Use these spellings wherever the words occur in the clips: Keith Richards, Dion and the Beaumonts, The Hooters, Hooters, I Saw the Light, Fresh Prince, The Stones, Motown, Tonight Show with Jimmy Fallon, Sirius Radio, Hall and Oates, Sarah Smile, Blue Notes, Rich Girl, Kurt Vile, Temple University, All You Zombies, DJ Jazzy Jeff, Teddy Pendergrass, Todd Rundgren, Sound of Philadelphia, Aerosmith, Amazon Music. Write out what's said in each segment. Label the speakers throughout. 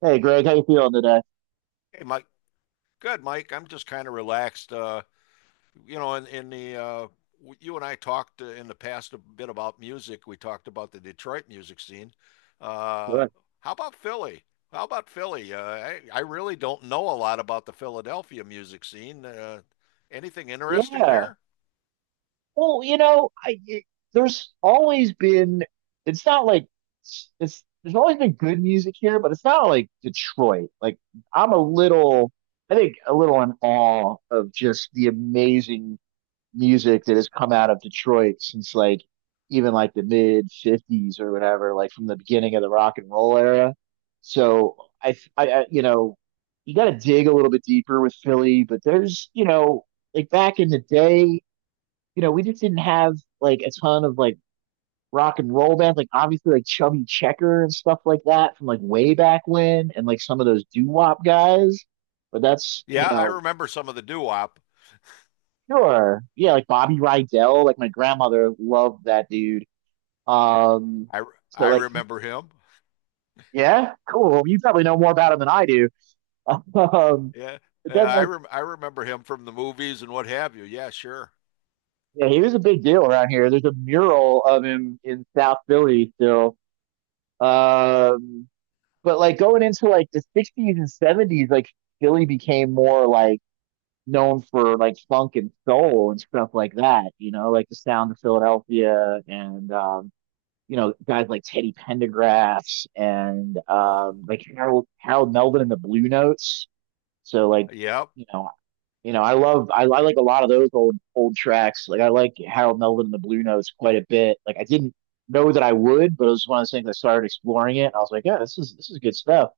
Speaker 1: Hey Greg, how you feeling today?
Speaker 2: Hey, Mike. Good, Mike. I'm just kind of relaxed. You know, in the you and I talked in the past a bit about music. We talked about the Detroit music scene. Uh,
Speaker 1: Good.
Speaker 2: how about Philly? How about Philly? I really don't know a lot about the Philadelphia music scene. Anything interesting
Speaker 1: Yeah.
Speaker 2: there?
Speaker 1: Well, there's always been it's not like there's always been good music here, but it's not like Detroit. Like I'm a little I think a little in awe of just the amazing music that has come out of Detroit since like even like the mid 50s or whatever, like from the beginning of the rock and roll era. So I you got to dig a little bit deeper with Philly, but there's, like back in the day, we just didn't have like a ton of like rock and roll bands, like obviously like Chubby Checker and stuff like that from like way back when, and like some of those doo wop guys. But that's,
Speaker 2: Yeah, I remember some of the doo-wop.
Speaker 1: Sure. Yeah, like Bobby Rydell, like my grandmother loved that dude. Um,
Speaker 2: I
Speaker 1: so
Speaker 2: I
Speaker 1: like he,
Speaker 2: remember him.
Speaker 1: yeah, cool. You probably know more about him than I do. Um,
Speaker 2: Yeah,
Speaker 1: but
Speaker 2: yeah,
Speaker 1: then like
Speaker 2: I remember him from the movies and what have you. Yeah, sure.
Speaker 1: Yeah, he was a big deal around here. There's a mural of him in South Philly still. Um, but like going into like the 60s and 70s, like Philly became more like known for like funk and soul and stuff like that, like the sound of Philadelphia, and guys like Teddy Pendergrass and
Speaker 2: Oh,
Speaker 1: like Harold Melvin and the Blue Notes. So like,
Speaker 2: yeah.
Speaker 1: you know, I like a lot of those old tracks. Like I like Harold Melvin and the Blue Notes quite a bit. Like I didn't know that I would, but it was one of those things I started exploring it. And I was like, yeah, this is good stuff.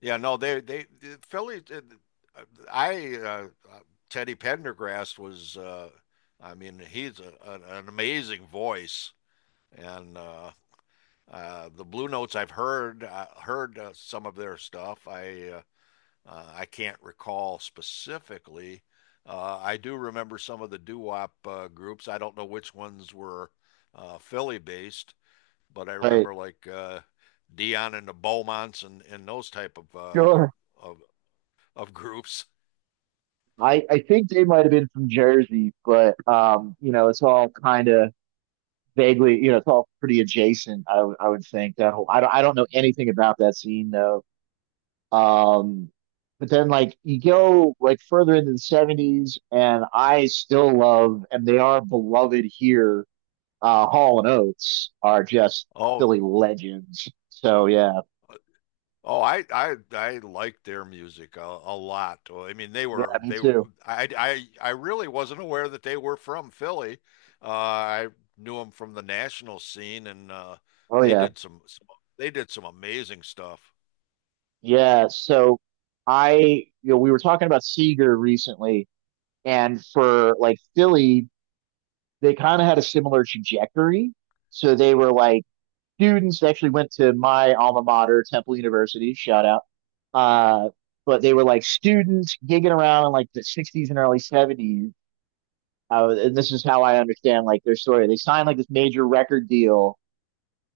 Speaker 2: Yeah, no, they the Philly. I Teddy Pendergrass was. I mean, he's an amazing voice, and the Blue Notes. I heard some of their stuff. I can't recall specifically. I do remember some of the doo-wop groups. I don't know which ones were Philly based, but I
Speaker 1: But
Speaker 2: remember like Dion and the Beaumonts, and those type of
Speaker 1: Sure.
Speaker 2: of of groups.
Speaker 1: I think they might have been from Jersey, but it's all kind of vaguely, it's all pretty adjacent. I would think that whole. I don't know anything about that scene though. Um, but then like you go like further into the 70s, and I still love, and they are beloved here. Hall and Oates are just
Speaker 2: Oh,
Speaker 1: Philly legends. So yeah.
Speaker 2: oh, I liked their music a lot. Well, I mean, they
Speaker 1: Yeah,
Speaker 2: were
Speaker 1: me
Speaker 2: they were
Speaker 1: too.
Speaker 2: I really wasn't aware that they were from Philly. I knew them from the national scene, and
Speaker 1: Oh
Speaker 2: they
Speaker 1: yeah.
Speaker 2: did some, some they did some amazing stuff.
Speaker 1: Yeah, so I we were talking about Seeger recently, and for like Philly they kind of had a similar trajectory. So they were like students that actually went to my alma mater, Temple University, shout out. Uh, but they were like students gigging around in like the 60s and early 70s. And this is how I understand like their story. They signed like this major record deal.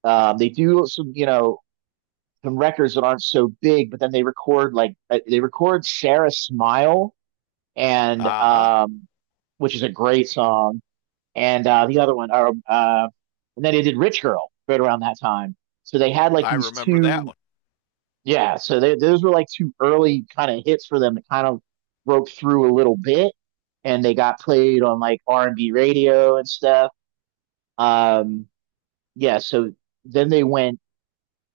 Speaker 1: They do some, some records that aren't so big, but then they record Sarah Smile, and
Speaker 2: Uh-huh.
Speaker 1: which is a great song. And uh, the other one, or, uh, and then they did Rich Girl right around that time. So they had like
Speaker 2: I
Speaker 1: these
Speaker 2: remember that
Speaker 1: two
Speaker 2: one.
Speaker 1: Yeah, so those were like two early kind of hits for them that kind of broke through a little bit, and they got played on like R and B radio and stuff. Um, yeah, so then they went,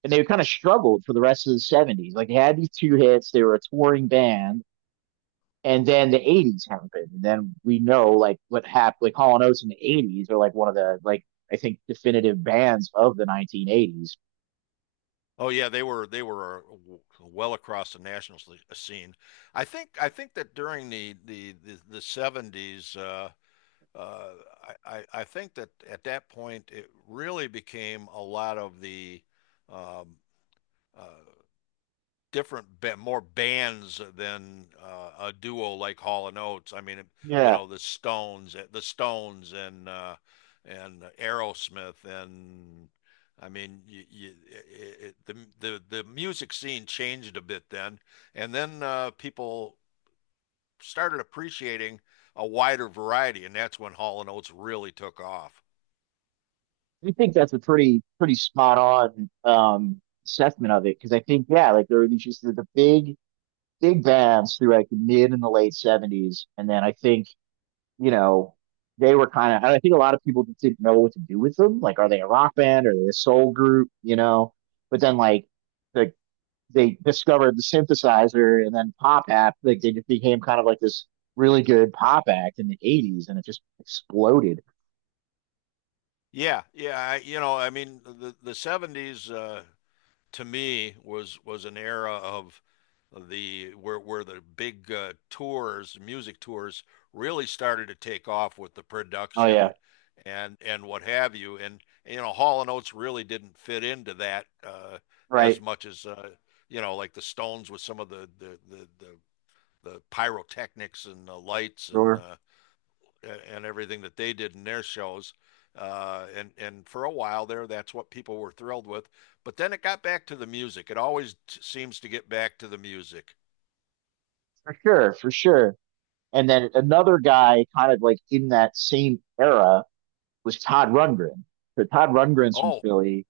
Speaker 1: and they kind of struggled for the rest of the '70s. Like they had these two hits, they were a touring band, and then the '80s happened, and then we know like what happened. Like Hall and Oates in the '80s are like one of the like I think definitive bands of the 1980s.
Speaker 2: Oh yeah, they were well across the national scene. I think that during the '70s uh, I think that at that point it really became a lot of the um, uh, different more bands than a duo like Hall and Oates. I mean, you
Speaker 1: Yeah,
Speaker 2: know, the Stones, and Aerosmith, and I mean, you, it, the music scene changed a bit then, and then people started appreciating a wider variety, and that's when Hall and Oates really took off.
Speaker 1: I think that's a pretty spot on assessment of it, because I think yeah, like there were these just the big bands through like the mid and the late '70s, and then I think you know they were kind of I think a lot of people just didn't know what to do with them. Like, are they a rock band? Are they a soul group? You know, but then like the they discovered the synthesizer, and then pop act. Like they just became kind of like this really good pop act in the '80s, and it just exploded.
Speaker 2: Yeah, yeah, you know, I mean, the '70s to me was an era of the where the big music tours really started to take off with the
Speaker 1: Oh yeah,
Speaker 2: production and what have you. And you know, Hall and Oates really didn't fit into that as
Speaker 1: right.
Speaker 2: much as you know, like the Stones with some of the pyrotechnics and the lights
Speaker 1: Sure.
Speaker 2: and everything that they did in their shows. And for a while there, that's what people were thrilled with. But then it got back to the music. Seems to get back to the music.
Speaker 1: For sure, for sure. And then another guy kind of like in that same era was Todd Rundgren. So Todd Rundgren's from
Speaker 2: Oh,
Speaker 1: Philly.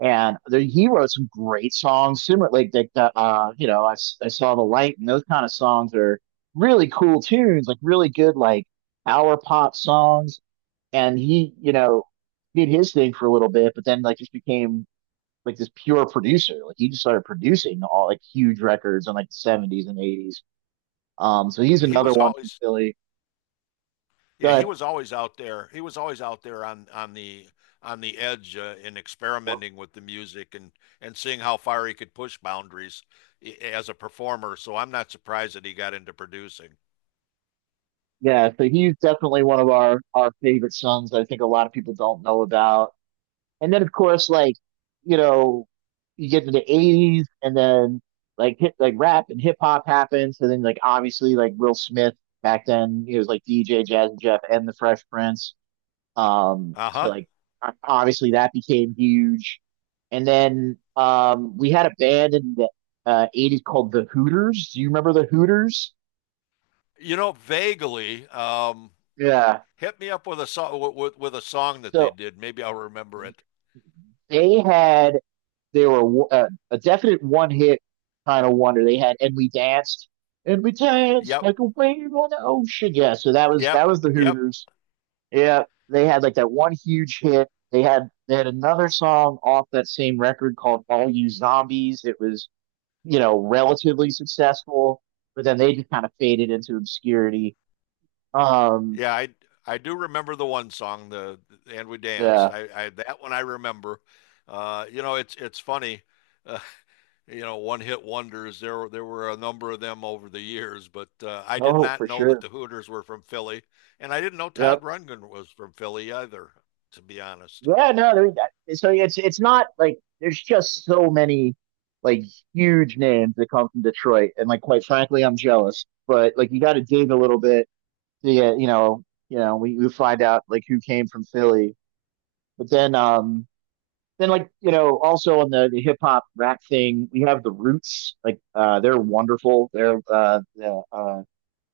Speaker 1: And there, he wrote some great songs, similar like "I saw the light," and those kind of songs are really cool tunes, like really good like hour pop songs. And he, did his thing for a little bit, but then like just became like this pure producer. Like he just started producing all like huge records in like the 70s and 80s. So he's
Speaker 2: he
Speaker 1: another
Speaker 2: was
Speaker 1: one from
Speaker 2: always
Speaker 1: Philly.
Speaker 2: Yeah, he
Speaker 1: But
Speaker 2: was always out there. He was always out there on the edge in experimenting with the music and seeing how far he could push boundaries as a performer. So I'm not surprised that he got into producing.
Speaker 1: Yeah, so he's definitely one of our favorite sons that I think a lot of people don't know about. And then of course, like, you know, you get into the 80s, and then like hit like rap and hip hop happens. And then like obviously like Will Smith, back then he was like DJ Jazzy Jeff and the Fresh Prince. So
Speaker 2: Uh-huh.
Speaker 1: like obviously that became huge. And then we had a band in the 80s called the Hooters. Do you remember the Hooters?
Speaker 2: You know, vaguely.
Speaker 1: Yeah.
Speaker 2: Hit me up with a song a song that they
Speaker 1: So
Speaker 2: did. Maybe I'll remember it.
Speaker 1: they had they were a definite one hit kind of wonder. They had "And We Danced," and we danced
Speaker 2: Yep,
Speaker 1: like a wave on the ocean. Yeah, so that was
Speaker 2: yep,
Speaker 1: that was the
Speaker 2: yep.
Speaker 1: Hooters. Yeah, they had like that one huge hit. They had another song off that same record called "All You Zombies." It was relatively successful, but then they just kind of faded into obscurity. Um,
Speaker 2: Yeah, I do remember the one song, the and we danced.
Speaker 1: yeah,
Speaker 2: I, that one I remember. You know, it's funny. Uh, you know, one hit wonders. There were a number of them over the years, but I did
Speaker 1: oh
Speaker 2: not
Speaker 1: for
Speaker 2: know that
Speaker 1: sure.
Speaker 2: the Hooters were from Philly, and I didn't know Todd
Speaker 1: Yep.
Speaker 2: Rundgren was from Philly either. To be honest.
Speaker 1: Yeah, no, so it's not like there's just so many like huge names that come from Detroit, and like quite frankly, I'm jealous. But like you got to dig a little bit to get, we find out like who came from Philly. But then also on the hip hop rap thing, we have the Roots. Like they're wonderful. They're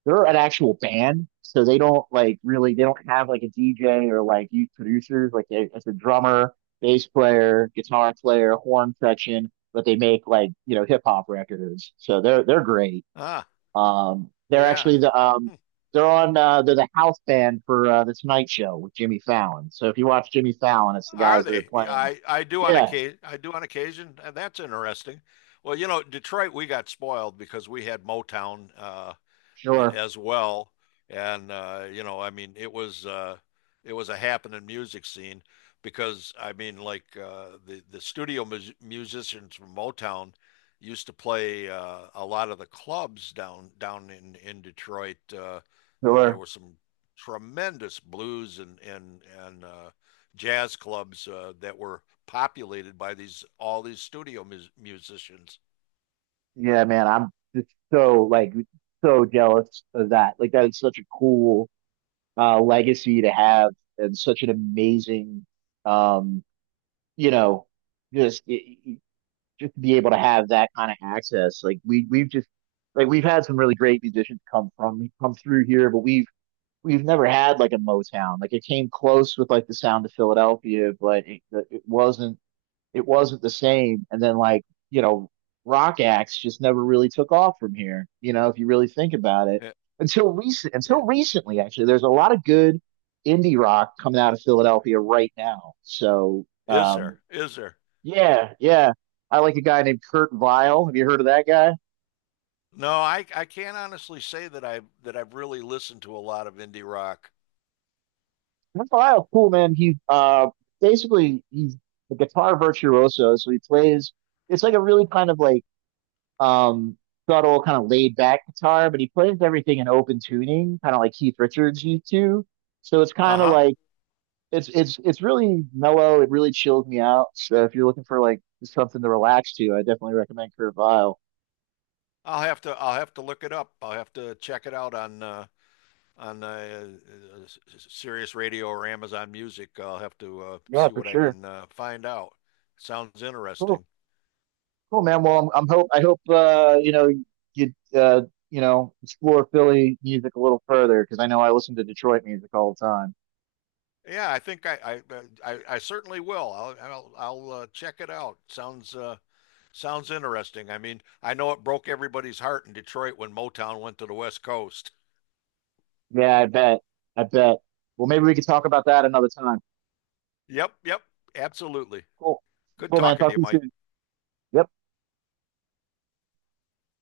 Speaker 1: they're an actual band, so they don't have like a DJ or like youth producers. Like it's a drummer, bass player, guitar player, horn section, but they make like hip hop records. So they're great.
Speaker 2: Ah,
Speaker 1: They're
Speaker 2: yeah.
Speaker 1: actually they're the house band for the Tonight Show with Jimmy Fallon. So if you watch Jimmy Fallon, it's the
Speaker 2: Are
Speaker 1: guys that are
Speaker 2: they?
Speaker 1: playing.
Speaker 2: I do on
Speaker 1: Yeah,
Speaker 2: occasion. I do on occasion, and that's interesting. Well, you know, Detroit, we got spoiled because we had Motown.
Speaker 1: sure,
Speaker 2: As well. And you know, I mean, it was a happening music scene because I mean, like the studio musicians from Motown used to play a lot of the clubs down in Detroit, and there
Speaker 1: sure.
Speaker 2: were some tremendous blues and jazz clubs that were populated by these all these studio musicians.
Speaker 1: Yeah, man, I'm just so like so jealous of that. Like that is such a cool legacy to have, and such an amazing, um, you know, just y- y- just to be able to have that kind of access. Like we we've just like we've had some really great musicians come through here, but we've never had like a Motown. Like it came close with like the sound of Philadelphia, but it wasn't, it wasn't the same. And then like, you know, rock acts just never really took off from here, if you really think about it.
Speaker 2: Yeah. Yeah.
Speaker 1: Until recently, actually, there's a lot of good indie rock coming out of Philadelphia right now. So
Speaker 2: Is there? Is there?
Speaker 1: yeah, yeah. I like a guy named Kurt Vile. Have you heard of that guy?
Speaker 2: No, I can't honestly say that I've really listened to a lot of indie rock.
Speaker 1: Kurt Vile, cool man. He basically he's a guitar virtuoso, so he plays it's like a really kind of like um, subtle, kind of laid back guitar, but he plays everything in open tuning, kind of like Keith Richards used to. So it's kind of
Speaker 2: Uh-huh.
Speaker 1: like it's really mellow. It really chills me out. So if you're looking for like something to relax to, I definitely recommend Kurt Vile.
Speaker 2: I'll have to look it up. I'll have to check it out on on uh, uh, Sirius Radio or Amazon Music. I'll have to
Speaker 1: Yeah,
Speaker 2: see
Speaker 1: for
Speaker 2: what I
Speaker 1: sure.
Speaker 2: can find out. Sounds
Speaker 1: Cool,
Speaker 2: interesting.
Speaker 1: cool, man. Well, I hope you you know explore Philly music a little further, because I know I listen to Detroit music all the time.
Speaker 2: Yeah, I certainly will. I'll check it out. Sounds sounds interesting. I mean, I know it broke everybody's heart in Detroit when Motown went to the West Coast.
Speaker 1: Yeah, I bet. I bet. Well, maybe we could talk about that another time.
Speaker 2: Yep, yep, absolutely.
Speaker 1: Cool.
Speaker 2: Good
Speaker 1: Cool, man.
Speaker 2: talking to
Speaker 1: Talk
Speaker 2: you,
Speaker 1: to you
Speaker 2: Mike.
Speaker 1: soon. Yeah,